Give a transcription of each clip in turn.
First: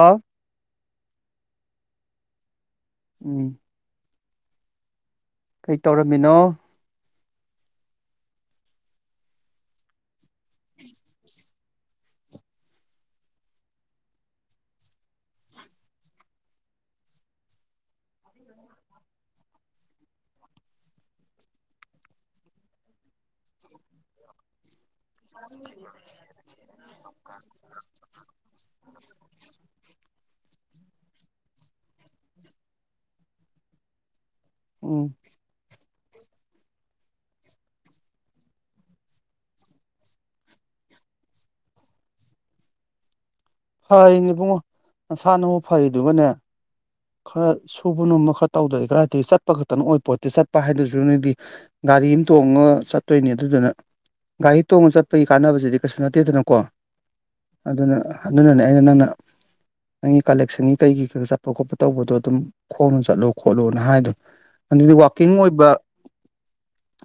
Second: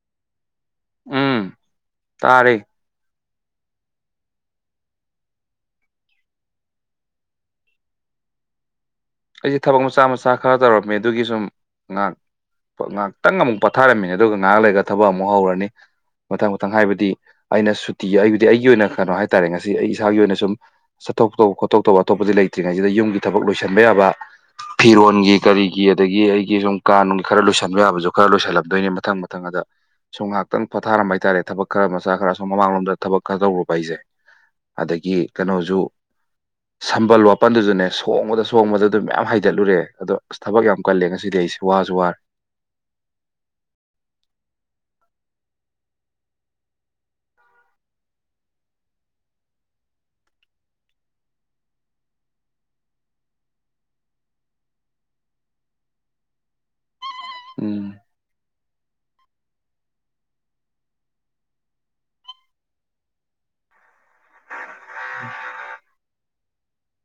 ꯑꯥ ꯎꯝ ꯇꯥꯔꯦ ꯎꯝ ꯀꯩ ꯇꯧꯔꯝꯃꯤꯅꯣ ꯑꯩꯁꯦ ꯊꯕꯛ ꯃꯆꯥ ꯃꯆꯥ ꯈꯔ ꯇꯧꯔꯝꯃꯦ ꯑꯗꯨꯒꯤ ꯁꯨꯝ ꯉꯍꯥꯛ ꯉꯥꯏꯍꯥꯛꯇꯪ ꯑꯃꯨꯛ ꯄꯥꯊꯥꯔꯝꯃꯤꯅꯦ ꯑꯗꯨꯒ ꯉꯥꯏꯍꯥꯛ ꯂꯩꯒ ꯊꯕꯛ ꯑꯃꯨꯛ ꯍꯧꯔꯅꯤ ꯃꯊꯪ ꯃꯊꯪ ꯍꯥꯏꯕꯗꯤ ꯑꯩꯅ ꯁꯨꯇꯤ ꯑꯩꯕꯨꯗꯤ ꯑꯩꯒꯤ ꯑꯣꯏꯅ ꯀꯩꯅꯣ ꯍꯥꯏꯇꯥꯔꯦ ꯉꯁꯤ ꯑꯩ ꯏꯁꯥꯒꯤ ꯑꯣꯏꯅ ꯁꯨꯝ ꯆꯠꯊꯣꯛ ꯇꯧꯕ ꯈꯣꯠꯇꯣꯛ ꯇꯧꯕ ꯑꯇꯣꯞꯄꯗꯤ ꯂꯩꯇ꯭ꯔꯤꯉꯩꯁꯤꯗ ꯌꯨꯝꯒꯤ ꯊꯕꯛ ꯂꯣꯏꯁꯤꯟꯕ ꯌꯥꯕ ꯐꯤꯔꯣꯟꯒꯤ ꯀꯔꯤꯒꯤ ꯑꯗꯒꯤ ꯑꯩꯒꯤ ꯁꯨꯝ ꯀꯥꯟꯒꯤ ꯈꯔ ꯂꯣꯏꯁꯟꯕ ꯌꯥꯕꯁꯨ ꯈꯔ ꯂꯣꯏꯁꯜꯂꯝꯗꯣꯏꯅꯦ ꯃꯊꯪ ꯃꯊꯪ ꯑꯗ ꯁꯨꯝ ꯉꯥꯏꯍꯥꯛꯇꯪ ꯐꯠꯊꯥꯔꯝꯕ ꯍꯥꯏꯇꯥꯔꯦ ꯊꯕꯛ ꯈꯔ ꯃꯆꯥ ꯈꯔ ꯁꯨꯝ ꯃꯃꯥꯡꯂꯣꯝꯗ ꯊꯕꯛ ꯈꯔ ꯇꯧꯔꯨꯕ ꯑꯩꯁꯦ ꯎꯝ ꯑꯗꯒꯤ ꯀꯩꯅꯣꯁꯨ ꯁꯝꯕꯜ ꯋꯥꯄꯜꯗꯨꯁꯨꯅꯦ ꯁꯣꯡꯕꯗ ꯆꯣꯡꯕꯗ ꯑꯗꯨꯝ ꯃꯌꯥꯝ ꯍꯩꯖꯠꯂꯨꯔꯦ ꯑꯗꯣ ꯑꯁ ꯊꯕꯛ ꯌꯥꯝ ꯀꯜꯂꯦ ꯉꯁꯤꯗꯤ ꯑꯩꯁꯨ ꯋꯥꯁꯨ ꯋꯥꯔꯦ ꯐꯩꯅꯦ ꯄꯨꯡꯉꯣ ꯅꯁꯥꯅ ꯑꯃꯨꯛ ꯐꯔꯤꯗꯨꯒꯅꯦ ꯈꯔ ꯁꯨꯕ ꯅꯣꯝꯕ ꯈꯔ ꯇꯧꯗꯦ ꯈꯔꯗꯤ ꯆꯠꯄ ꯈꯛꯇꯅ ꯑꯣꯏ ꯄꯣꯠꯇꯤ ꯆꯠꯄ ꯍꯥꯏꯗꯨꯁꯨ ꯅꯗꯤ ꯒꯥꯔꯤ ꯑꯃ ꯇꯣꯡꯉ ꯆꯠꯇꯣꯏꯅꯤ ꯑꯗꯨꯗꯨꯅ ꯒꯥꯔꯤ ꯇꯣꯡꯉ ꯆꯠꯄꯒꯤ ꯀꯥꯟꯅꯕꯁꯤꯗꯤ ꯀꯩꯁꯨ ꯅꯠꯇꯦꯗꯅꯀꯣ ꯎꯝ ꯑꯗꯨꯅ ꯑꯗꯨꯅꯅꯦ ꯑꯩꯅ ꯅꯪꯅ ꯅꯪꯒꯤ ꯀꯂꯦꯛꯁꯟꯒꯤ ꯀꯩꯒꯤꯩꯣ ꯆꯠꯄ ꯈꯣꯠꯄ ꯇꯧꯕꯗꯣ ꯑꯗꯨꯝ ꯈꯣꯡꯅ ꯆꯠꯂꯣ ꯈꯣꯠꯂꯨꯅ ꯍꯥꯏꯗꯣ ꯑꯗꯨꯗꯤ ꯋꯥꯋꯀꯤꯡ ꯑꯣꯏꯕ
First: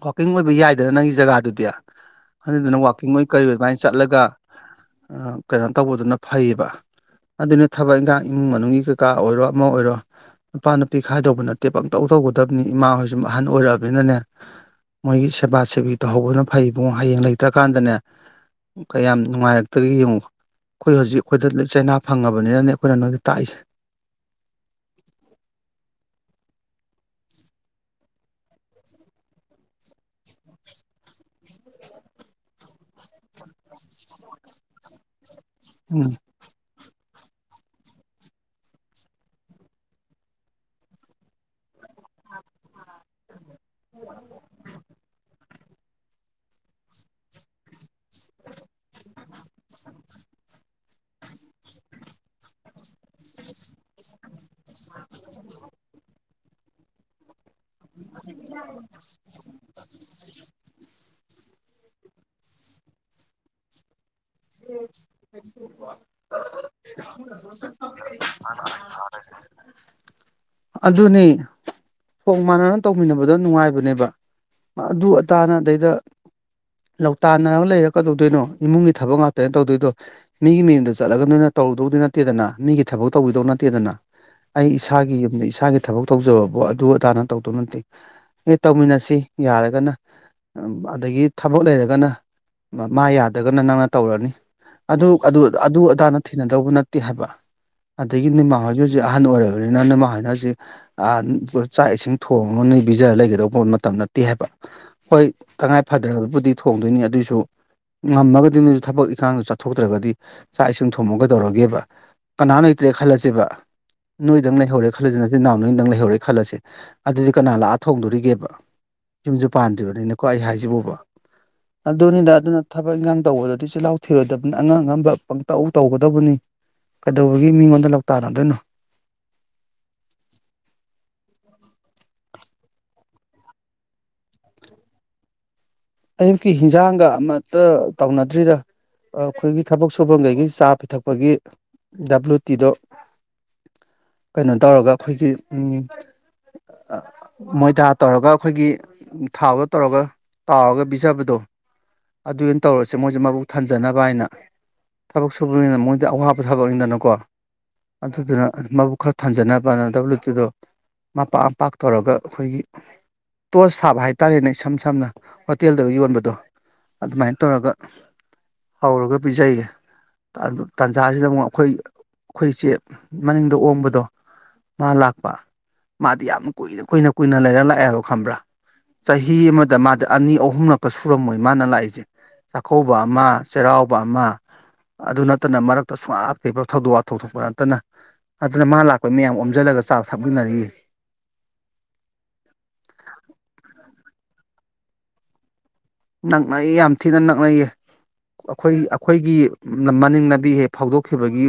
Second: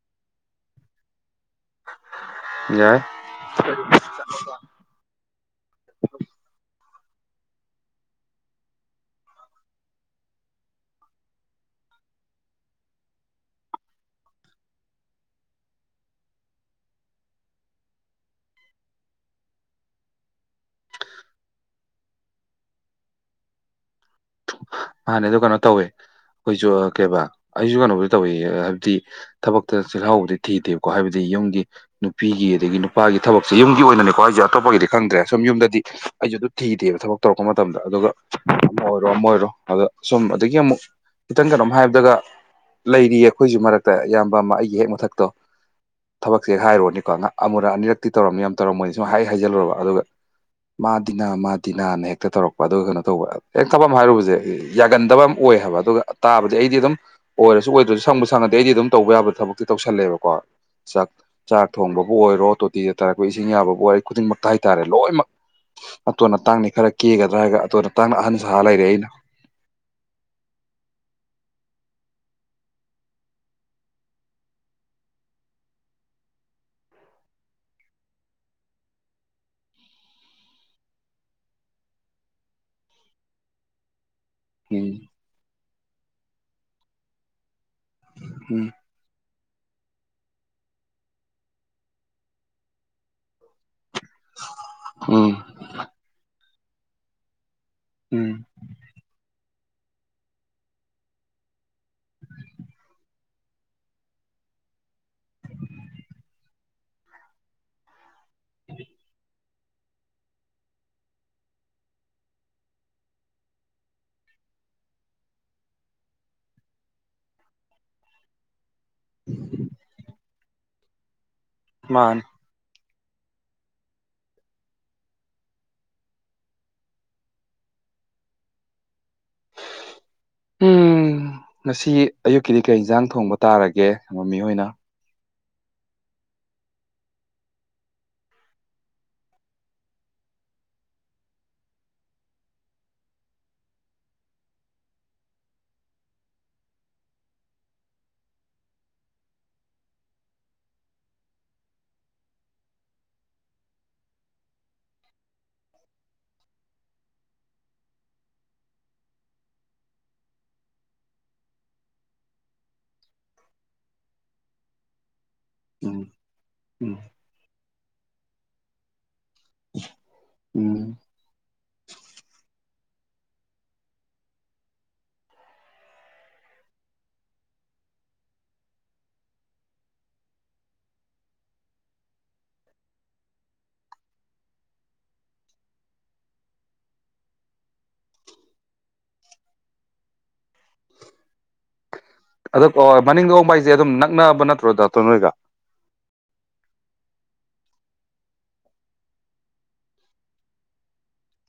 ꯋꯥꯋꯀꯤꯡ ꯑꯣꯏꯕ ꯌꯥꯏꯗꯅ ꯅꯪꯒꯤ ꯖꯒꯥꯗꯨꯗꯤ ꯍꯟꯗꯨꯅ ꯌꯥꯏ ꯋꯥꯛꯀꯤꯡ ꯑꯣꯏꯅ ꯀꯔꯤ ꯑꯣꯏ ꯑꯗꯨꯃꯥꯏ ꯆꯠꯂꯒ ꯀꯩꯅꯣ ꯇꯧꯕꯗꯨꯅ ꯐꯩꯌꯦꯕ ꯑꯗꯨꯅꯦ ꯊꯕꯛ ꯏꯟꯈꯥꯡ ꯏꯃꯨꯡ ꯃꯅꯨꯡꯒꯤ ꯀꯩꯀꯥ ꯑꯣꯏꯔꯣ ꯑꯃ ꯑꯣꯏꯔꯣ ꯅꯨꯄꯥ ꯅꯨꯄꯤ ꯈꯥꯏꯗꯧꯕ ꯅꯠꯇꯦ ꯄꯪꯇꯧ ꯇꯧꯒꯗꯕꯅꯤ ꯏꯃꯥ ꯍꯣꯏꯁꯨ ꯑꯍꯟ ꯑꯣꯏꯔꯛꯑꯕꯅꯤꯅꯅꯦ ꯃꯣꯏꯒꯤ ꯁꯦꯕꯥ ꯁꯦꯕꯤ ꯇꯧꯍꯧꯕꯅ ꯐꯩꯕꯨꯡ ꯍꯌꯦꯡ ꯂꯩꯇ꯭ꯔꯀꯥꯟꯗꯅꯦ ꯀꯌꯥꯝ ꯅꯨꯡꯉꯥꯏꯔꯛꯇꯒꯦ ꯌꯦꯡꯉꯨ ꯑꯩꯈꯣꯏ ꯍꯧꯖꯤꯛ ꯑꯩꯈꯣꯏꯗ ꯆꯩꯅꯥ ꯐꯪꯉꯕꯅꯤꯅꯅꯦ ꯑꯩꯈꯣꯏꯅ ꯅꯣꯏꯗ ꯇꯥꯛꯏꯁꯦ ꯃꯥꯅꯦ ꯑꯗꯨ ꯀꯩꯅꯣ ꯇꯧꯋꯦ ꯑꯩꯈꯣꯏꯁꯨ ꯀꯩꯕꯥ ꯑꯩꯁꯨ ꯀꯩꯅꯣꯗ ꯇꯧꯋ ꯍꯥꯏꯕꯗꯤ ꯊꯕꯛꯇ ꯆꯤꯜꯍꯥꯎꯗꯤ ꯊꯤꯗꯦꯕꯀꯣ ꯍꯥꯏꯕꯗꯤ ꯌꯨꯝꯒꯤ ꯅꯨꯄꯤꯒꯤ ꯑꯗꯒꯤ ꯅꯨꯄꯥꯒꯤ ꯊꯕꯛꯁꯦ ꯌꯨꯝꯒꯤ ꯑꯣꯏꯅꯀꯣ ꯑꯩꯁꯦ ꯑꯇꯣꯄꯒꯤꯗꯤ ꯈꯪꯗ꯭ꯔꯦ ꯁꯨꯝ ꯌꯨꯝꯗꯗꯤ ꯎꯝ ꯑꯩꯁꯨ ꯑꯗꯨꯝ ꯊꯤꯗꯦꯕ ꯊꯕꯛ ꯇꯧꯔꯛꯄ ꯃꯇꯝꯗ ꯑꯗꯨꯒ ꯑꯣꯏꯔꯣ ꯑꯃ ꯑꯣꯏꯔꯣ ꯑꯗꯣ ꯁꯨꯝ ꯑꯗꯒꯤ ꯑꯃꯨꯛ ꯈꯤꯇꯪ ꯀꯩꯅꯣꯝ ꯍꯥꯏꯕꯗꯒ ꯂꯩꯔꯤꯌꯦ ꯑꯩꯈꯣꯏꯁꯨ ꯃꯔꯛꯇ ꯏꯌꯥꯝꯕ ꯑꯃ ꯑꯩꯒꯤ ꯍꯦꯛ ꯃꯊꯛꯇꯣ ꯊꯕꯛꯁꯦꯦꯛ ꯍꯥꯏꯔꯨꯔꯅꯤꯀꯣ ꯉ ꯑꯃꯨꯔꯛ ꯑꯅꯤꯔꯛ ꯇꯤꯧꯔꯝꯃꯤ ꯌꯥꯝ ꯇꯧꯔ ꯃꯣꯏꯅ ꯁ ꯍꯥꯏ ꯍꯥꯏꯖꯜꯂꯨꯔꯕ ꯑꯗꯨꯒ ꯃꯥ ꯗꯤꯅꯥ ꯃꯥ ꯗꯤꯅꯥꯅ ꯍꯦꯛꯇ ꯇꯧꯔꯛꯄ ꯑꯗꯨꯒ ꯀꯩꯅꯣ ꯇꯧꯕ ꯍꯦꯛ ꯊꯛꯐꯝ ꯑꯃ ꯍꯥꯏꯔꯨꯕꯁꯦ ꯌꯥꯒꯟꯗꯕ ꯑꯃ ꯑꯣꯏ ꯍꯥꯏꯕ ꯑꯗꯨꯒ ꯇꯥꯕꯗꯤ ꯑꯩꯗꯤ ꯑꯗꯨꯝ ꯑꯣꯏꯔꯁꯨ ꯑꯣꯏꯗ꯭ꯔꯁꯨ ꯁꯪꯕ ꯁꯪꯉꯗꯗꯤ ꯑꯩꯗꯤ ꯑꯗꯨꯝ ꯇꯧꯕ ꯌꯥꯕ ꯊꯕꯛꯇꯤ ꯇꯧꯁꯜꯂꯦꯕꯀꯣ ꯆꯥꯛ ꯆꯥꯛ ꯊꯣꯡꯕꯕꯨ ꯑꯣꯏꯔꯣ ꯇꯣꯇꯤꯗ ꯇꯥꯔꯛꯄ ꯏꯁꯤꯡ ꯌꯥꯕꯕꯨ ꯑꯣꯏꯔ ꯈꯨꯗꯤꯡꯃꯛꯇ ꯍꯥꯏꯇꯥꯔꯦ ꯂꯣꯏꯅꯃꯛ ꯑꯇꯣꯟ ꯑ ꯇꯥꯡꯅꯤ ꯈꯔ ꯀꯦꯒꯗ꯭ꯔꯥ ꯍꯥꯏꯒ ꯑꯇꯣꯅ ꯇꯥꯡꯅ ꯑꯍꯟ ꯁꯥ ꯂꯩꯔꯦ ꯑꯩꯅ ꯑꯗꯨꯅꯤ ꯍꯣꯡ ꯃꯥꯟꯅꯅ ꯇꯧꯃꯤꯟꯅꯕꯗꯣ ꯅꯨꯡꯉꯥꯏꯕꯅꯦꯕ ꯑꯗꯨ ꯑꯇꯥꯅ ꯑꯗꯩꯗ ꯂ ꯂꯧꯇꯥꯟꯅꯔꯒ ꯂꯩꯔ ꯀꯗꯧꯗꯣꯏꯅꯣ ꯏꯃꯨꯡꯒꯤ ꯊꯕꯛ ꯉꯥꯛꯇ ꯀꯃꯩꯅꯣ ꯇꯧꯗꯣꯏꯗꯣ ꯃꯤꯒꯤ ꯃꯤꯌꯨꯝꯗ ꯆꯠꯂꯒ ꯅꯅꯤꯅ ꯇꯧꯔꯨꯗꯧꯗꯤ ꯅꯠꯇꯦꯗꯅ ꯃꯤꯒꯤ ꯊꯕꯛ ꯇꯧꯕꯤꯗꯧ ꯅꯠꯇꯦꯗꯅ ꯑꯩ ꯎꯝ ꯏꯁꯥꯒꯤ ꯌꯨꯝꯗ ꯏꯁꯥꯒꯤ ꯊꯕꯛ ꯇꯧꯖꯕꯕꯨꯣ ꯑꯗꯨ ꯑꯗꯥꯅ ꯇꯧꯗꯧ ꯅꯠꯇꯦ ꯑꯦ ꯎꯝ ꯇꯧꯃꯤꯟꯅꯁꯤ ꯌꯥꯔꯒꯅ ꯑꯗꯒꯤ ꯊꯕꯛ ꯂꯩꯔꯒꯅ ꯃꯥ ꯌꯥꯗ꯭ꯔꯒꯅ ꯅꯪ ꯇꯧꯔꯅꯤ ꯑꯗꯨ ꯎꯝ ꯑꯗꯨ ꯑꯗꯥꯅ ꯊꯤꯅꯗꯧꯕ ꯅꯠꯇꯦ ꯍꯥꯏꯕ ꯎꯝ ꯑꯗꯒꯤꯅꯦꯃꯥ ꯍꯧꯖꯤꯛ ꯍꯧꯖꯤꯛ ꯑꯍꯟ ꯑꯣꯏꯔꯕ ꯂꯣꯏꯅꯅ ꯃꯥ ꯍꯥꯏꯅ ꯍꯧꯁꯤ ꯆꯥꯛ ꯏꯁꯤꯡ ꯊꯣꯡꯉꯒ ꯄꯤꯖꯔ ꯂꯩꯒꯗꯧꯕ ꯃꯇꯝ ꯅꯠꯇꯦ ꯍꯥꯏꯕ ꯍꯣꯏ ꯇꯉꯥꯏ ꯐꯗ꯭ꯔꯕꯕꯨꯗꯤ ꯊꯣꯡꯗꯣꯏꯅꯤ ꯑꯗꯨꯏꯁꯨ ꯉꯃꯒ ꯊꯕꯛ ꯏꯈꯥꯡ ꯆꯠ ꯊꯣꯛꯇ꯭ꯔꯒꯗꯤ ꯆꯥꯛ ꯏꯁꯤꯡ ꯊꯣꯝꯃꯒ ꯇꯧꯔꯒꯦꯕ ꯀꯅꯥ ꯂꯩꯇ꯭ꯔꯦ ꯈꯜꯂꯁꯦꯕ ꯅꯣꯏꯗꯪ ꯂꯩꯍꯧꯔꯦ ꯈꯜꯂꯁꯤ ꯅꯠꯇꯦ ꯅꯅꯥꯎ ꯅꯣꯏꯗꯪ ꯂꯩꯍꯧꯔꯦ ꯈꯜꯂꯁꯦ ꯑꯗꯨꯗꯤ ꯀꯅꯥ ꯂꯥꯛꯑ ꯊꯣꯡꯗꯣꯔꯤꯒꯦꯕ ꯌꯨꯝꯁꯨ ꯄꯥꯟꯗ꯭ꯔꯤꯕꯅꯤꯅꯀꯣ ꯑꯩ ꯍꯥꯏꯖꯕꯕ ꯃꯥꯅꯤ ꯑꯗꯨꯅꯤꯗ ꯑꯗꯨꯅ ꯊꯕꯛ ꯏꯟꯈꯥꯡ ꯇꯧꯕꯗ ꯑꯗꯨꯏꯤꯜꯍꯥꯎ ꯊꯤꯔꯣꯏꯗꯕꯅꯤ ꯑꯉꯥꯡ ꯑꯉꯝꯕ ꯄꯪꯇꯎ ꯇꯧꯒꯗꯕꯅꯤ ꯀꯩꯗꯧꯕꯒꯤ ꯃꯤꯉꯣꯟꯗ ꯂꯣꯛꯇꯔꯗꯣꯏꯅꯣ ꯎꯝ ꯉꯁꯤ ꯑꯌꯨꯛꯀꯤꯗꯤ ꯀꯩ ꯏꯟꯁꯥꯡ ꯊꯣꯡꯕ ꯇꯥꯔꯒꯦ ꯃꯃꯤꯍꯣꯏꯅ ꯑꯌꯨꯛꯀꯤ ꯍꯟꯖꯥꯡꯒ ꯑꯃꯇ ꯇꯧꯅꯗ꯭ꯔꯤꯗ ꯑꯩꯈꯣꯏꯒꯤ ꯊꯕꯛ ꯁꯨꯐꯝꯈꯩꯒꯤ ꯆꯥ ꯄꯤꯊꯛꯄꯒꯤ ꯗꯕ꯭ꯂꯨ ꯇꯤꯗꯣ ꯀꯩꯅꯣ ꯇꯧꯔꯒ ꯑꯩꯈꯣꯏꯒꯤ ꯃꯣꯏꯊꯥ ꯇꯧꯔꯒ ꯑꯩꯈꯣꯏꯒꯤ ꯊꯥꯎꯗ ꯇꯧꯔꯒ ꯇꯥꯎꯔꯒ ꯄꯤꯖꯕꯗꯣ ꯑꯗꯨ ꯑꯣꯏꯅ ꯇꯧꯔꯁꯦ ꯃꯣꯏꯁꯦ ꯃꯕꯨ ꯊꯟꯖꯅꯕ ꯍꯥꯏꯅ ꯊꯕꯛ ꯁꯨꯕꯅꯤꯅ ꯃꯣꯏꯗꯤ ꯑꯋꯥꯕ ꯊꯕꯛꯅꯤꯗꯅꯀꯣ ꯑꯗꯨꯗꯨꯅ ꯃꯕꯨ ꯈꯔ ꯊꯥꯟꯖꯅꯕꯅ ꯗꯕ꯭ꯂꯤꯎ ꯇꯤꯗꯣ ꯃꯄꯥꯛ ꯃꯄꯥꯛ ꯇꯧꯔꯒ ꯑꯩꯈꯣꯏꯒꯤ ꯇꯣꯁ ꯁꯥꯕ ꯍꯥꯏꯇꯥꯔꯦꯅꯦ ꯏꯁꯝ ꯁꯝꯅ ꯍꯣꯇꯦꯜꯗ ꯎꯝ ꯌꯣꯟꯕꯗꯣ ꯎꯝ ꯑꯗꯨꯃꯥꯏꯅ ꯇꯧꯔꯒ ꯍꯧꯔꯒ ꯄꯤꯖꯩꯌꯦ ꯎꯝ ꯇꯥꯟꯖꯥꯁꯤꯗ ꯑꯃꯨꯛ ꯑꯩꯈꯣꯏ ꯑꯩꯈꯣꯏꯁꯦ ꯃꯅꯤꯡꯗ ꯑꯣꯡꯕꯗꯣ ꯃꯥ ꯂꯥꯛꯄ ꯃꯥꯗꯤ ꯌꯥꯝꯅ ꯀꯨꯏꯅ ꯀꯨꯏꯅ ꯀꯨꯏꯅ ꯂꯩꯔ ꯂꯥꯛꯑꯦ ꯍꯥꯏꯕ ꯈꯝꯕ꯭ꯔꯥ ꯆꯍꯤ ꯑꯃꯗ ꯃꯥ ꯑꯅꯤ ꯑꯍꯨꯝꯂꯛꯀ ꯁꯨꯔꯝꯃꯣꯏ ꯃꯥꯅ ꯂꯥꯛꯏꯁꯦ ꯆꯥꯛꯀꯧꯕ ꯑꯃ ꯆꯩꯔꯥꯎꯕ ꯑꯃ ꯑꯗꯨ ꯅꯠꯇꯅ ꯃꯔꯛꯇ ꯁꯨꯡꯉ ꯀꯩꯕ ꯊꯧꯗꯣꯛ ꯋꯥ ꯊꯣꯛ ꯊꯣꯛꯣꯛꯄ ꯅꯠꯇꯅ ꯑꯗꯨꯅ ꯃꯥ ꯂꯥꯛꯄꯩ ꯃꯌꯥꯝ ꯑꯣꯝꯁꯤꯜꯂꯒ ꯆꯥꯛ ꯊꯞꯃꯤꯟꯅꯔꯤ ꯑꯗꯣ ꯃꯅꯤꯡꯗ ꯍꯕ ꯍꯥꯏꯁꯦ ꯑꯗꯨꯝ ꯅꯛꯅꯕ ꯅꯠꯇ꯭ꯔꯣ ꯗꯥꯛꯇꯣ ꯅꯣꯏꯒ ꯅꯛꯅꯌꯦ ꯌꯥꯝ ꯊꯤꯅ ꯅꯛꯅꯩꯌꯦ ꯑꯩꯈꯣꯏ ꯑꯩꯈꯣꯏꯒꯤ ꯃꯅꯤꯡ ꯅꯥꯕꯤ ꯍꯦꯛ ꯐꯥꯎꯗꯣꯛꯈꯤꯕꯒꯤ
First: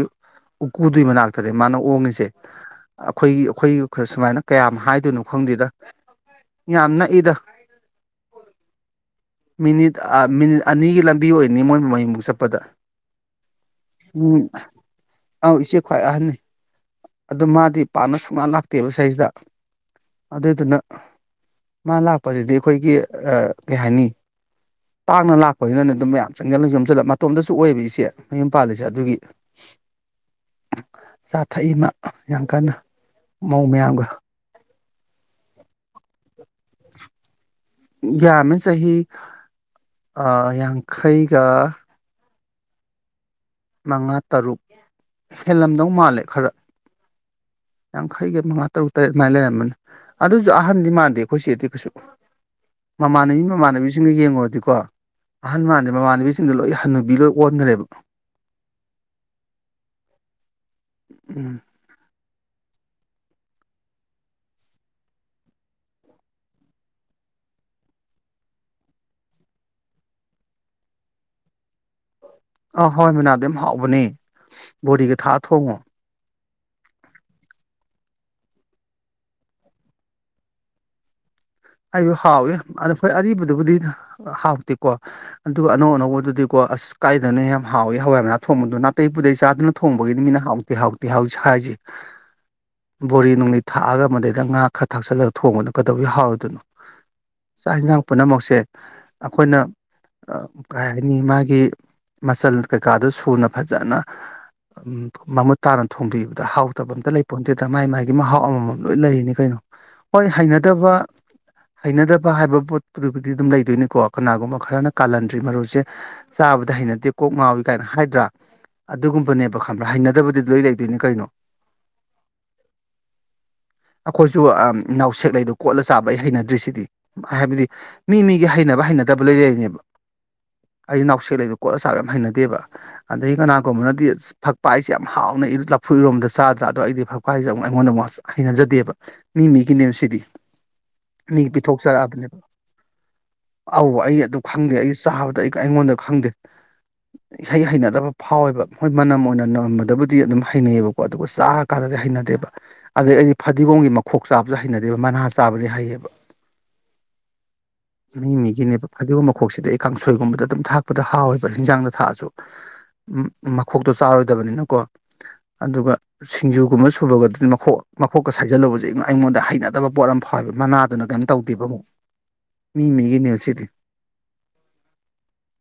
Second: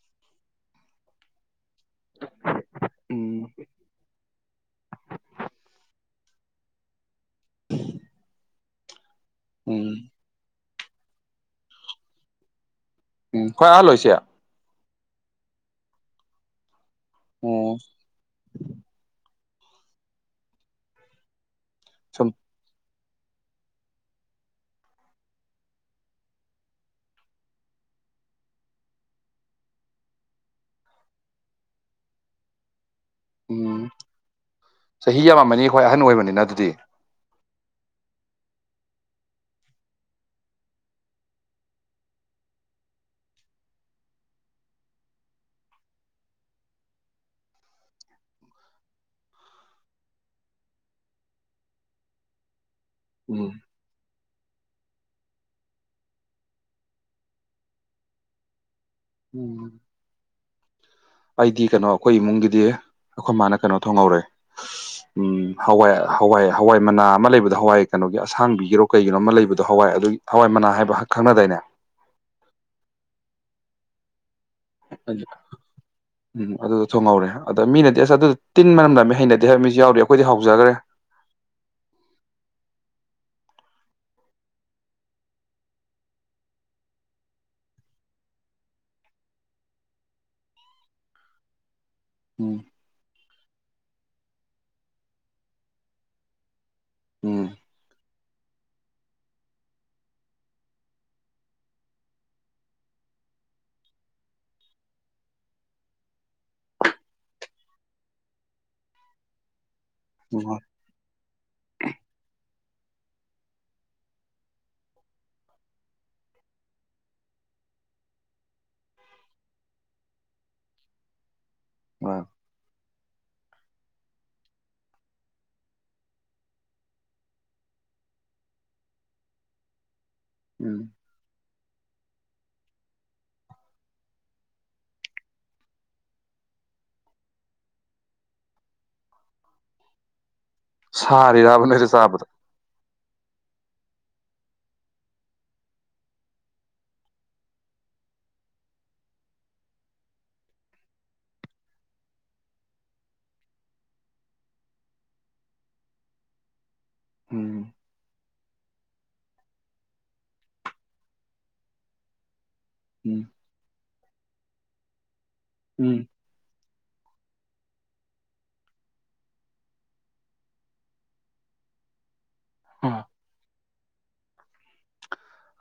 ꯎꯀꯨꯗꯨꯏ ꯃꯅꯥꯛꯇꯅꯦ ꯃꯥꯅ ꯑꯣꯡꯉꯤꯁꯦ ꯑꯩꯈꯣꯏꯒꯤ ꯎꯝ ꯑꯩꯈꯣꯏ ꯁꯨꯃꯥꯏꯅ ꯀꯌꯥꯝ ꯍꯥꯏꯗꯣꯏꯅꯣ ꯈꯪꯗꯦꯗ ꯌꯥꯝꯅ ꯏꯗ ꯃꯤꯅꯤꯠ ꯎꯝ ꯃꯤꯅꯤꯠ ꯑꯅꯤꯒꯤ ꯂꯝꯕꯤ ꯑꯣꯏꯅꯤ ꯃꯣꯏꯕꯨ ꯃꯌꯃꯨꯛ ꯆꯠꯄꯗ ꯎ ꯍꯣꯏ ꯑꯍꯥ ꯂꯣꯏꯁꯦ ꯎꯝ ꯑꯧ ꯏꯆꯦ ꯈ꯭ꯋꯥꯏ ꯑꯍꯟꯅꯤ ꯑꯗꯨ ꯑꯣ ꯃꯥꯗꯤ ꯄꯥꯅ ꯁꯨꯃꯥꯟ ꯂꯥꯛꯇꯦꯕ ꯁꯩꯁꯤꯗ ꯑꯗꯨꯏꯗꯨꯅ ꯃꯥ ꯁꯨꯝ ꯂꯥꯛꯄꯁꯤꯗꯤ ꯑꯩꯈꯣꯏꯒꯤ ꯀꯩ ꯍꯥꯏꯅꯤ ꯇꯥꯡꯅ ꯂꯥꯛꯄꯅꯤꯅꯅꯦ ꯑꯗꯨꯝ ꯃꯌꯥꯝ ꯆꯪꯁꯤꯜꯂ ꯆꯣꯝꯁꯤꯜꯂ ꯃꯇꯣꯝꯇꯁꯨ ꯑꯣꯏꯑꯕ ꯏꯆꯦ ꯃꯌꯨꯝ ꯄꯥꯜꯂꯤꯁꯦ ꯑꯗꯨꯒꯤ ꯆꯥ ꯊꯛꯏꯃ ꯌꯥꯝ ꯀꯟꯅ ꯃꯧ ꯎꯝ ꯃꯌꯥꯝꯒ ꯆꯍꯤ ꯌꯥꯝꯃꯅꯤ ꯑꯩꯈꯣꯏ ꯑꯍꯟ ꯑꯣꯏꯕꯅꯤꯅ ꯑꯗꯨꯗꯤ ꯌꯥꯝꯃꯦ ꯆꯍꯤ ꯌꯥꯡꯈꯩꯒ ꯃꯉꯥ ꯇꯔꯨꯛ ꯍꯦꯜꯂꯝꯗꯧ ꯃꯥꯜꯂꯦ ꯈꯔ ꯌꯥꯈꯩꯒ ꯃꯉꯥ ꯇꯔꯨꯛ ꯇꯔꯦꯠ ꯑꯗꯨꯃꯥꯏꯅ ꯂꯩꯔꯝꯕꯅꯤ ꯑꯗꯨꯁꯨ ꯑꯍꯟꯗꯤ ꯃꯥꯟꯗꯦ ꯑꯩꯈꯣꯏ ꯁꯤꯦꯗꯤ ꯀꯩꯁꯨ ꯃꯃꯥꯟꯅꯕꯤ ꯎꯝ ꯃꯃꯥꯟꯅꯕꯤꯁꯤꯡꯒ ꯌꯦꯡ ꯑꯣꯏꯗꯤꯀꯣ ꯑꯍꯜ ꯃꯥꯟꯗꯦ ꯃꯃꯥꯟꯅꯕꯤꯁꯤꯡꯗ ꯂꯣꯏ ꯍꯟꯅꯨꯕꯤ ꯂꯣꯏ ꯑꯣꯟꯈ꯭ꯔꯦꯕ ꯎꯝ ꯎꯝ ꯑꯩꯗꯤ ꯀꯩꯅꯣ ꯑꯩꯈꯣꯏ ꯏꯃꯨꯡꯒꯤꯗꯤ ꯑꯩꯈꯣꯏ ꯃꯥꯅ ꯀꯩꯅꯣ ꯊꯣꯡꯍꯧꯔꯦ ꯎꯝ ꯍꯋꯥꯏ ꯍꯋꯥꯏ ꯍꯋꯥꯏ ꯃꯅꯥ ꯑꯃ ꯂꯩꯕꯗꯣ ꯍꯋꯥꯏ ꯀꯩꯅꯣꯒꯤ ꯑꯁꯥꯡꯕꯤꯒꯤꯔꯣ ꯀꯩꯒꯤꯅꯣ ꯑꯃ ꯂꯩꯕꯗꯣ ꯍꯋꯥꯏ ꯑꯗꯨꯒꯤ ꯍꯋꯥꯏ ꯃꯅꯥ ꯍꯥꯏꯕ ꯍꯛ ꯈꯪꯅꯗꯣꯏꯅꯦ ꯑ ꯍꯣꯏ ꯃꯤꯅꯥꯗꯤ ꯌꯥꯝꯝ ꯍꯥꯎꯕꯅꯦ ꯕꯣꯔꯤꯒ ꯊꯥꯛꯑ ꯊꯣꯡꯉꯣ ꯎꯝ ꯑꯗꯨꯗ ꯊꯣꯡꯍꯧꯔꯦ ꯑꯗ ꯃꯤꯅꯗꯤ ꯑꯁ ꯑꯗꯨ ꯇꯤꯟ ꯃꯔꯝꯗ ꯃꯤ ꯍꯩꯅꯗꯦ ꯍꯥꯏꯕ ꯃꯤꯁꯨ ꯌꯥꯎꯔꯤ ꯑꯩꯈꯣꯏꯗꯤ ꯍꯧꯖꯈ꯭ꯔꯦ ꯑꯩꯁꯨ ꯍꯥꯎꯋ ꯑ ꯑꯩꯣꯏ ꯑꯔꯤꯕꯗꯨꯕꯨꯗꯤ ꯍꯥꯎꯇꯦꯀꯣ ꯑꯗꯨꯒ ꯑꯅꯧ ꯑꯅꯧꯕꯗꯨꯗꯤꯀꯣ ꯑꯁ ꯀꯥꯏꯗꯅ ꯌꯥꯝ ꯍꯥꯎꯏꯤ ꯍꯋꯥꯏ ꯃꯅꯥ ꯊꯣꯡꯕꯗꯣ ꯅꯥꯇꯩ ꯄꯨꯗꯩ ꯆꯥꯗꯨꯅ ꯊꯣꯡꯕꯒꯤꯗꯤ ꯃꯤꯅ ꯍꯥꯎꯇꯦ ꯍꯥꯎꯇꯦ ꯍꯥꯎ ꯍꯥꯏꯁꯦ ꯎꯝ ꯕꯣꯔꯤ ꯅꯅꯨꯡꯂꯤꯩ ꯊꯥꯛꯑꯒ ꯃꯗꯩꯗ ꯉꯥ ꯈꯔ ꯊꯛꯆꯜꯂꯒ ꯊꯣꯡꯕꯗ ꯀꯩꯗꯧꯤ ꯌꯥꯥꯎꯔꯔꯤꯣꯏꯅꯣ ꯎꯝ ꯆꯥꯛ ꯌꯦꯟꯁꯥꯡ ꯄꯨꯝꯅꯃꯛꯁꯦ ꯑꯩꯈꯣꯏꯅ ꯀꯩ ꯍꯥꯏꯅꯤ ꯃꯥꯒꯤ ꯃꯆꯜ ꯀꯩꯀꯥꯗꯨ ꯁꯨꯅ ꯐꯖꯅ ꯃꯃꯨꯠ ꯇꯥꯅ ꯊꯣꯡꯕꯤꯕꯗ ꯍꯥꯎꯇꯕ ꯑꯝꯇ ꯂꯩꯄꯣꯝꯗꯣꯏꯗ ꯃꯥꯏ ꯃꯥꯥꯏꯒꯤ ꯃꯍꯥꯎ ꯑꯃꯃꯝ ꯂꯣꯏ ꯂꯩꯔꯤꯅꯤ ꯀꯩꯅꯣ ꯍꯣꯏ ꯎꯝ ꯍꯩꯅꯗꯕ ꯍꯩꯅꯗꯕ ꯍꯥꯏ ꯍꯥꯏꯕ ꯄꯣꯠꯄꯗꯨꯕꯨꯗꯤ ꯑꯗꯨꯝ ꯂꯩꯗꯣꯏꯅꯤꯀꯣ ꯀꯅꯥꯒꯨꯝꯕ ꯈꯔꯅ ꯀꯥꯜꯍꯟꯗ꯭ꯔꯤ ꯃꯔꯨꯁꯦ ꯆꯥꯕꯗ ꯍꯩꯅꯗꯦ ꯀꯣꯛ ꯉꯥꯎꯏ ꯀꯥꯢꯅ ꯍꯥꯏꯗ꯭ꯔꯥ ꯑꯗꯨꯒꯨꯝꯕꯅꯦꯕ ꯈꯪꯕ꯭ꯔꯥ ꯍꯩꯅꯗꯕꯗꯤ ꯂꯣꯏ ꯂꯩꯗꯣꯏꯅꯤ ꯀꯩꯅꯣ ꯋꯥ ꯑꯩꯈꯣꯏꯁꯨ ꯅꯥꯎꯁꯦꯛ ꯂꯩꯗꯣ ꯀꯣꯠꯂ ꯆꯥꯕ ꯑꯩ ꯍꯩꯅ ꯗ꯭ꯔꯤꯁꯤꯗꯤ ꯍꯥꯏꯕꯗꯤ ꯃꯤ ꯃꯤꯒꯤ ꯍꯩꯅꯕ ꯍꯩꯅꯗꯕ ꯂꯣꯢ ꯂꯩꯅꯦꯕ ꯎꯝ ꯑꯩ ꯅꯥꯎꯁꯦꯛ ꯂꯩꯗꯣ ꯀꯣꯠꯂꯆꯥꯕ ꯌꯥꯝ ꯍꯩꯅꯗꯦꯕ ꯑꯗꯩ ꯀꯅꯥꯒꯨꯝꯕꯅꯗꯤ ꯑꯁ ꯐꯛꯄ ꯍꯥꯏꯁꯦ ꯌꯥꯝ ꯍꯥꯎꯅ ꯂꯐꯨ ꯏꯔꯣꯝꯗ ꯆꯥꯗ꯭ꯔꯦ ꯑꯗꯣ ꯑꯩꯗꯤ ꯐꯀꯋꯥꯁꯦ ꯑꯃꯨ ꯑꯩꯉꯣꯟꯗ ꯍꯩꯅꯖꯗꯦꯕ ꯃꯤ ꯃꯤꯒꯤꯅꯦ ꯁꯤꯗꯤ [inaudible] ꯃꯤ ꯁꯥꯔꯤꯔꯕ ꯅꯣꯏꯗ ꯆꯥꯕꯗ ꯄꯤꯊꯣꯛꯆꯔꯑꯕꯅꯦꯕ ꯑꯧ ꯑꯩ ꯑꯗꯨ ꯈꯪꯗꯦ ꯑꯩ ꯆꯥꯕꯗ ꯑꯩ ꯀ꯭ꯌꯥꯝ ꯑꯩꯉꯣꯟꯗ ꯈꯪꯗꯦ ꯍꯩ ꯍꯩꯅꯗꯕ ꯐꯥꯎꯋꯦꯕ ꯍꯣꯏ ꯃꯅꯝ ꯑꯣꯏꯅ ꯅꯝꯃꯗꯕꯨꯗꯤ ꯑꯗꯨꯝ ꯍꯩꯅꯩꯌꯦꯕꯀꯣ ꯑꯗꯨꯕꯨ ꯆꯥꯔ ꯀꯥꯟꯗꯗꯤ ꯍꯩꯅꯗꯦꯕ ꯑꯗꯩ ꯑꯩꯗꯤ ꯐꯗꯤꯒꯣꯝꯒꯤ ꯃꯈꯣꯛ ꯆꯥꯕꯁꯨ ꯍꯩꯅꯗꯦꯕ ꯃꯅꯥ ꯆꯥꯕꯗꯤ ꯍꯩꯌꯦꯕ [inaudible] ꯎꯝ ꯃꯤ ꯃꯤꯒꯤꯅꯦꯕ ꯐꯗꯤꯒꯨꯝꯕ ꯃꯈꯣꯛꯁꯤꯗ ꯑꯩ ꯀꯥꯡꯁꯣꯏꯒꯨꯝꯕꯗ ꯑꯗꯨꯝ ꯊꯥꯛꯄꯗ ꯍꯥꯎꯌꯦꯕ ꯍꯤꯟꯖꯥꯡꯗ ꯊꯥꯛꯑꯁꯨ ꯎꯝ ꯑꯨꯝ ꯃꯈꯣꯛꯇꯣ ꯆꯥꯔꯣꯏꯗꯕꯅꯤꯅꯀꯣ ꯑꯗꯨꯒ ꯎꯝ ꯁꯤꯡꯖꯨ ꯒꯨꯝꯕ ꯁꯨꯕꯒꯗꯤ ꯃꯈꯣꯛ ꯃꯈꯣꯛꯀ ꯁꯥꯏꯖꯜꯂꯨꯕꯁꯦ ꯑꯩꯉꯣꯟꯗ ꯍꯩꯅꯗꯕ ꯄꯣꯠ ꯑꯃ ꯐꯥꯎꯋꯦꯕ ꯃꯅꯥ ꯑꯗꯨꯅ ꯀꯩꯅꯝ ꯇꯧꯗꯦꯕ ꯑꯃꯨꯛ ꯃꯤ ꯃꯤꯒꯤꯅꯦꯕꯁꯤꯗꯤ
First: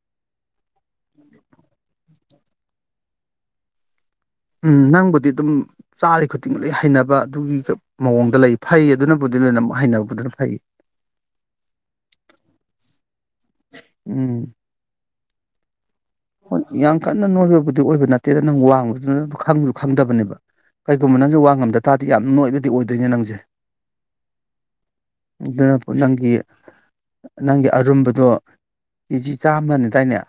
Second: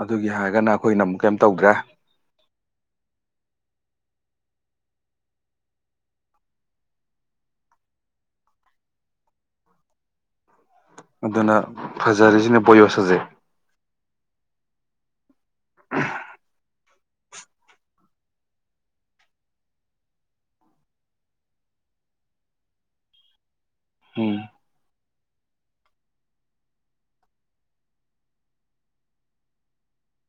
ꯑꯗꯨꯒꯤ ꯍꯥꯏꯔꯒꯅ ꯑꯩꯈꯣꯏꯅ ꯑꯃꯨꯛ ꯀꯩꯝ ꯇꯧꯗ꯭ꯔꯦ ꯎꯝ ꯅꯪꯕꯨꯗꯤ ꯑꯗꯨꯝ ꯆꯥꯔꯤ ꯈꯨꯗꯤꯡꯒꯤ ꯍꯩꯅꯕ ꯑꯗꯨꯒꯤ ꯃꯑꯣꯡꯗ ꯂꯩ ꯐꯩ ꯑꯗꯨꯅꯕꯨꯗꯤ ꯑꯗꯨꯅ ꯑꯃꯨꯛ ꯍꯩꯅꯕꯗꯨꯅ ꯐꯩ ꯑꯗꯨꯅ ꯐꯖꯥꯔꯤꯁꯤꯅ ꯕ‌ꯣꯌꯣꯁ ꯁꯖꯦ ꯎꯝ ꯍꯣꯢ ꯌꯥꯝ ꯀꯟꯅ ꯅꯣꯏꯕꯕꯨꯗꯤ ꯑꯣꯏꯕ ꯅꯠꯇꯦꯗ ꯅꯪ ꯋꯥꯡꯕꯗꯨꯅ ꯅꯪ ꯈꯪꯕꯁꯨ ꯈꯪꯗꯕꯅꯦꯕ ꯀꯩꯒꯨꯝꯕ ꯅꯪꯁꯦ ꯋꯥꯡꯉꯝꯗ ꯇꯥꯗꯤ ꯌꯥꯝ ꯅꯣꯏꯕꯗꯤ ꯑꯣꯏꯗꯣꯏꯅꯦ ꯅꯪꯁꯦ ꯎꯝ ꯑꯗꯨꯅ ꯄꯨ ꯅꯪꯒꯤ ꯅꯪꯒꯤ ꯑꯔꯨꯝꯕꯗꯣ ꯀꯦꯖꯤ ꯆꯥꯝꯃꯅꯦꯗꯥꯏꯅꯦ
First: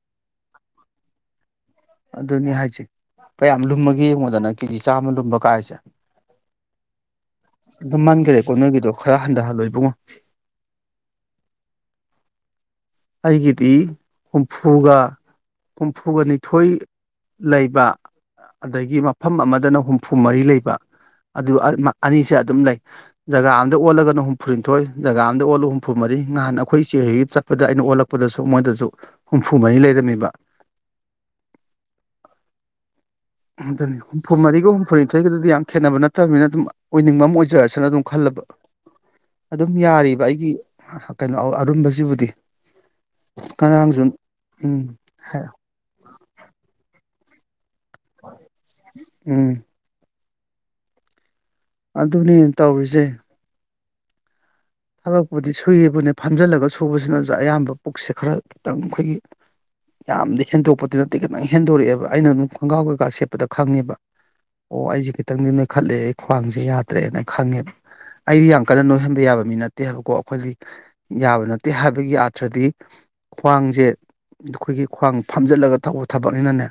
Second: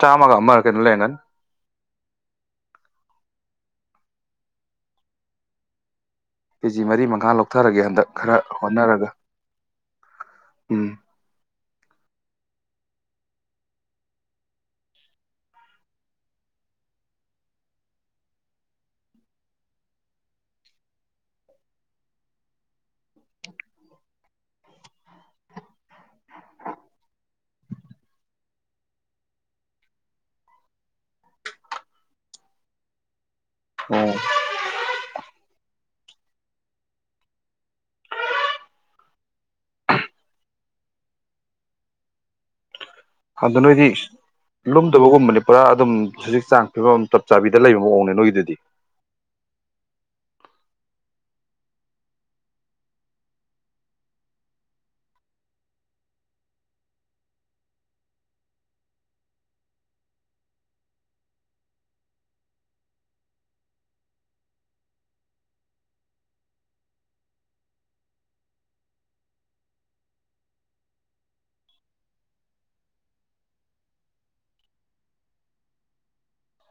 ꯆꯥꯝꯃꯒ ꯑꯃ ꯀꯩꯅꯣ ꯂꯩꯔꯝꯒꯅꯤ ꯑꯗꯨꯅꯤ ꯍꯥꯏꯁꯦ ꯀꯌꯥꯝ ꯂꯨꯝꯃꯒꯦ ꯌꯦꯡꯉꯣꯗꯅ ꯀꯦꯖꯤ ꯆꯥꯝꯃ ꯂꯨꯝꯕ ꯀꯥꯢꯁꯦ꯫ ꯀꯦꯖꯤ ꯃꯔꯤ ꯃꯉꯥ ꯂꯧꯊꯔꯒꯦ ꯍꯟꯗꯛ ꯈꯔ ꯂꯨꯝꯃꯟꯈꯔꯦꯀꯣ ꯅꯣꯏꯒꯤꯗꯣ ꯍꯣꯠꯅꯔꯒ ꯈꯔ ꯍꯟꯊꯍꯜꯂꯣꯏ ꯏꯕꯨꯡꯉꯣ ꯎꯝ ꯑꯩꯒꯤꯗꯤ ꯍꯨꯝꯐꯨꯒ ꯍꯨꯝꯐꯨꯒ ꯅꯤꯊꯣꯏ ꯂꯩꯕ ꯑꯗꯩꯒꯤ ꯃꯐꯝ ꯑꯃꯗꯅ ꯍꯨꯝꯐꯨ ꯃꯔꯤ ꯂꯩꯕ ꯑꯗꯨ ꯑꯅꯤꯁꯦ ꯑꯗꯨꯝ ꯂꯩ ꯖꯒꯥ ꯑꯃꯗ ꯑꯣꯜꯂꯒꯅ ꯍꯨꯝꯐꯨꯅꯤꯊꯣꯏ ꯖꯒꯥ ꯑꯃꯗ ꯑꯣꯜꯂꯒ ꯍꯨꯝꯐꯨ ꯃꯔꯤ ꯅꯍꯥꯟ ꯑꯩꯈꯣꯏ ꯏꯆꯦ ꯍꯣꯏꯒꯤ ꯆꯠꯄ ꯑꯗꯨꯗ ꯑꯩꯅ ꯑꯣꯜꯂꯛꯄꯗꯁꯨ ꯃꯣꯏꯗꯁꯨ ꯍꯨꯝꯐꯨ ꯃꯔꯤ ꯂꯩꯔꯝꯃꯤꯕ ꯑꯗꯨꯅꯤ ꯑꯣ ꯍꯨꯝꯐꯨꯃꯔꯤꯒ ꯍꯨꯝꯐꯨꯅꯤꯊꯣꯏꯒꯗꯤ ꯌꯥꯝ ꯈꯦꯠꯅꯕ ꯅꯠ ꯇꯕꯅꯤꯅ ꯑꯗꯨꯝ ꯑꯣꯏꯅꯤꯡꯕ ꯑꯃ ꯑꯣꯏꯖꯔꯁꯅꯨ ꯑꯗꯨꯝ ꯈꯜꯂꯕ ꯑꯗꯨꯝ ꯌꯥꯔꯤꯕ ꯑꯩꯒꯤ ꯀꯩꯅꯣ ꯑꯔꯨꯝꯕꯁꯤꯕꯨꯗꯤ ꯑꯗꯨꯗ ꯅꯣꯏꯗꯤ ꯉꯔꯥꯡꯁꯨ ꯎꯝ ꯂꯨꯝꯗꯕꯒꯨꯝꯕꯅꯤ ꯄꯨꯔꯥ ꯑꯗꯨꯝ ꯍꯧꯖꯤꯛ ꯆꯥꯡ ꯐꯤꯕꯝ ꯑꯃ ꯆꯞ ꯆꯥꯕꯤ ꯁꯤꯗ ꯂꯩꯕ ꯃꯑꯣꯡꯅꯦ ꯅꯣꯏꯒꯤꯗꯨꯗꯤ ꯎꯝ ꯑꯗꯨꯅꯦ ꯇꯧꯔꯤꯖꯦ ꯊꯕꯛꯄꯨꯗꯤ ꯁꯨꯏꯌꯦꯕꯨꯅꯦ ꯐꯝꯖꯤꯜꯂꯒ ꯁꯨꯕꯁꯤꯅꯁꯨ ꯑꯌꯥꯝꯕ ꯄꯨꯛꯁꯦ ꯈꯔ ꯈꯤꯇꯪ ꯑꯩꯈꯣꯏꯒꯤ ꯌꯥꯝꯗꯤ ꯍꯦꯟꯗꯣꯛꯄꯗꯤ ꯅꯠꯇꯦ ꯈꯤꯇꯪ ꯍꯦꯟꯗꯣꯔꯛꯑꯦꯕ ꯑꯩꯅ ꯑꯗꯨꯝ ꯈꯣꯡꯒ꯭ꯔꯥꯎ ꯀꯩꯀꯥ ꯁꯦꯠꯄꯗ ꯈꯪꯉꯦꯕ ꯑꯣ ꯑꯩꯁꯦ ꯈꯤꯇꯪꯗꯤ ꯅꯣꯢꯈꯠꯂꯦ ꯑꯩ ꯈ꯭ꯋꯥꯡꯁꯦ ꯌꯥꯗ꯭ꯔꯦꯅ ꯈꯪꯉꯦꯕ ꯑꯩꯗꯤ ꯌꯥꯝꯀꯟꯅ ꯅꯣꯏꯍꯟꯕ ꯌꯥꯕ ꯃꯤ ꯅꯠꯇꯦ ꯅꯠꯇꯦ ꯍꯥꯏꯕꯀꯣ ꯑꯩꯈꯣꯏꯒꯤ ꯌꯥꯕ ꯅꯠꯇꯦ ꯍꯥꯏꯕꯒꯤ ꯑꯥꯊ꯭ꯔꯗꯤ ꯈ꯭ꯋꯥꯡꯁꯦ ꯑꯩꯈꯣꯏꯒꯤ ꯈ꯭ꯋꯥꯡ ꯐꯝꯖꯤꯜꯂꯒ ꯇꯧꯕ ꯊꯕꯛꯅꯤꯅꯅꯦ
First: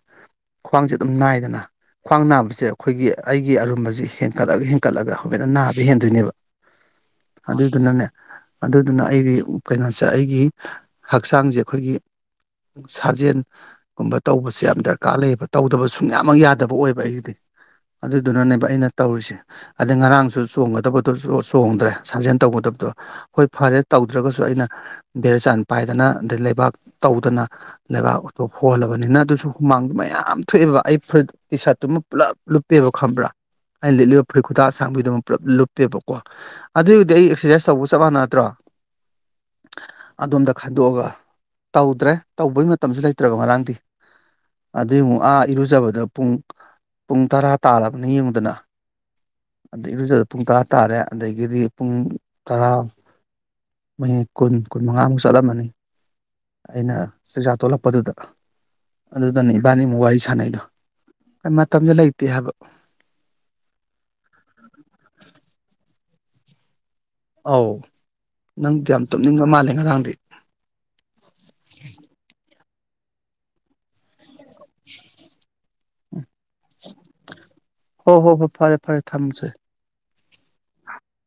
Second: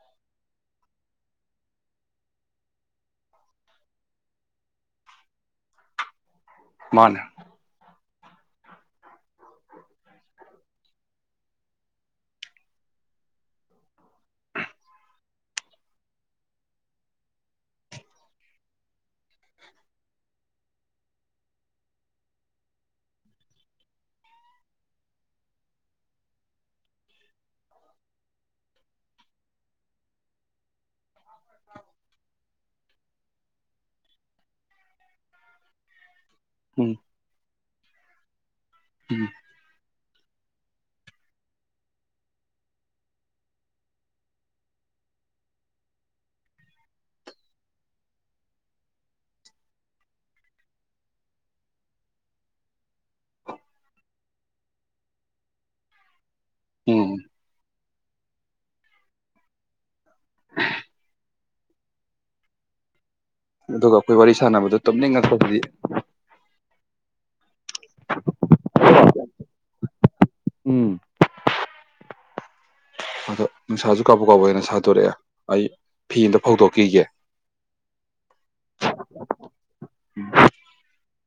ꯈ꯭ꯋꯥꯡꯁꯦ ꯑꯗꯨꯝ ꯅꯥꯏꯗꯅ ꯈ꯭ꯋꯥꯡ ꯅꯥꯕꯁꯦ ꯑꯩꯈꯣꯏꯒꯤ ꯑꯩꯒꯤ ꯑꯔꯨꯝꯕꯁꯦ ꯍꯦꯟꯀꯠꯂꯒ ꯍꯦꯟꯀꯠꯂꯒ ꯍꯦꯟꯅ ꯅꯥꯕ ꯍꯦꯟꯗꯣꯏꯅꯦꯕ ꯃꯅꯦ ꯅꯥꯅꯦ ꯑꯗꯨꯗꯨꯅ ꯑꯩꯒꯤ ꯀꯩꯅꯣꯁꯦ ꯑꯩꯒꯤ ꯍꯛꯆꯥꯡꯁꯦ ꯑꯩꯈꯣꯏꯒꯤ ꯁꯥꯖꯦꯜꯒꯨꯝꯕ ꯇꯧꯕꯁꯦ ꯌꯥꯝ ꯗꯔꯀꯥꯔ ꯂꯩꯌꯦꯕ ꯇꯧꯗꯕ ꯁꯨꯡꯌꯥꯃꯛ ꯌꯥꯗꯕ ꯑꯣꯏꯕ ꯑꯩꯒꯤꯗꯤ ꯑꯗꯨꯗꯨꯅꯅꯦꯕ ꯑꯩꯅ ꯇꯧꯔꯤꯁꯦ ꯑꯗꯩ ꯉꯔꯥꯡꯁꯨ ꯆꯣꯡꯒꯗꯕꯗꯨꯁꯨ ꯆꯣꯡꯗ꯭ꯔꯦ ꯁꯥꯖꯦꯟ ꯇꯧꯒꯗꯕꯗꯣ ꯍꯣꯏ ꯐꯔꯦ ꯇꯧꯗ꯭ꯔꯒꯁꯨ ꯑꯩꯅ ꯕꯦꯔ ꯆꯥꯟ ꯄꯥꯏꯗꯅ ꯑꯗꯩ ꯂꯩꯕꯥꯛ ꯇꯧꯗꯅ ꯂꯩꯕꯥꯛꯇꯣ ꯍ‌ꯣꯜꯂꯕꯅꯤꯅ ꯑꯗꯨꯁꯨ ꯍꯨꯃꯥꯡꯗꯨ ꯃꯌꯥꯝ ꯊꯣꯛꯑꯦꯕ ꯑꯩ ꯐꯨ ꯇꯤ ꯁꯥ꯭ꯔꯠꯇꯨꯃ ꯄꯨꯂꯞ ꯂꯨꯞꯄꯦꯕ ꯈꯪꯕ꯭ꯔꯥ ꯑꯩꯅ ꯂꯤꯠꯂꯤꯕ ꯐꯨꯔꯤꯠ ꯈꯨꯠꯇ ꯑꯁꯥꯡꯕꯤꯗꯨ ꯄꯨꯂꯞ ꯂꯨꯞꯄꯦꯕꯀꯣ ꯎꯝ ꯑꯗꯨꯒꯤꯕꯨꯗꯤ ꯑꯩ ꯑꯦꯛ ꯁ꯭ꯔꯁꯥꯏ ꯇꯧꯕ ꯆꯞ ꯃꯥꯟꯅꯇ꯭ꯔꯣ ꯎꯝ ꯑꯗꯣꯝꯗ ꯈꯥꯏꯗꯣꯛꯑꯒ ꯇꯧꯗ꯭ꯔꯦ ꯇꯧꯕꯒꯤ ꯃꯇꯝꯁꯨ ꯂꯩꯇ꯭ꯔꯒ ꯉꯔꯥꯡꯗꯤ ꯑꯗꯨꯏ ꯑꯃꯨꯛ ꯑꯥ ꯏꯔꯨꯖꯕꯗꯨ ꯄꯨꯡ ꯄꯨꯡ ꯇꯔꯥ ꯇꯥꯔꯕꯅꯤ ꯌꯦꯡꯉꯗꯅ ꯑꯗꯩ ꯏꯔꯨꯖꯗ ꯄꯨꯡ ꯇꯔꯥ ꯇꯥꯔꯦ ꯑꯗꯒꯤꯗꯤ ꯄꯨꯡ ꯇꯔꯥ ꯃꯤꯅꯤꯠ ꯀꯨꯟ ꯀꯨꯟ ꯃꯉꯥꯃꯨꯛ ꯆꯠꯂꯝꯃꯅꯤ ꯑꯩꯅ ꯎꯝ ꯆꯤꯟꯖꯥꯛ ꯇꯣꯂꯛꯄꯗꯨꯗ ꯑꯗꯨꯗꯅꯦ ꯏꯕꯥꯅꯤꯃꯨꯛ ꯋꯥꯔꯤ ꯁꯥꯟꯅꯩꯗꯣ ꯃꯇꯝꯗꯨ ꯂꯩꯇꯦ ꯍꯥꯏꯕ ꯑꯗꯨꯒ ꯑꯩꯈꯣꯏ ꯋꯥꯔꯤ ꯁꯥꯟꯅꯕꯗꯣ ꯇꯨꯝꯅꯤꯡ ꯉꯛ ꯄꯗꯨꯗꯤ ꯑꯧ ꯅꯪ ꯌꯥꯝ ꯇꯨꯝꯅꯤꯡꯕ ꯃꯥꯜꯂꯦ ꯉꯔꯥꯡꯗꯤ ꯎꯝ ꯑꯗꯣ ꯅꯨꯡꯁꯥꯁꯨ ꯀꯥꯎꯕ ꯀꯥꯎꯕꯅ ꯁꯥꯗꯣꯔꯛꯑꯦ ꯑꯩ ꯐꯤꯗ ꯍꯣ ꯍꯣ ꯍꯣꯏ ꯐꯔꯦ ꯐꯔꯦ ꯊꯝꯖꯦ [unintelligible]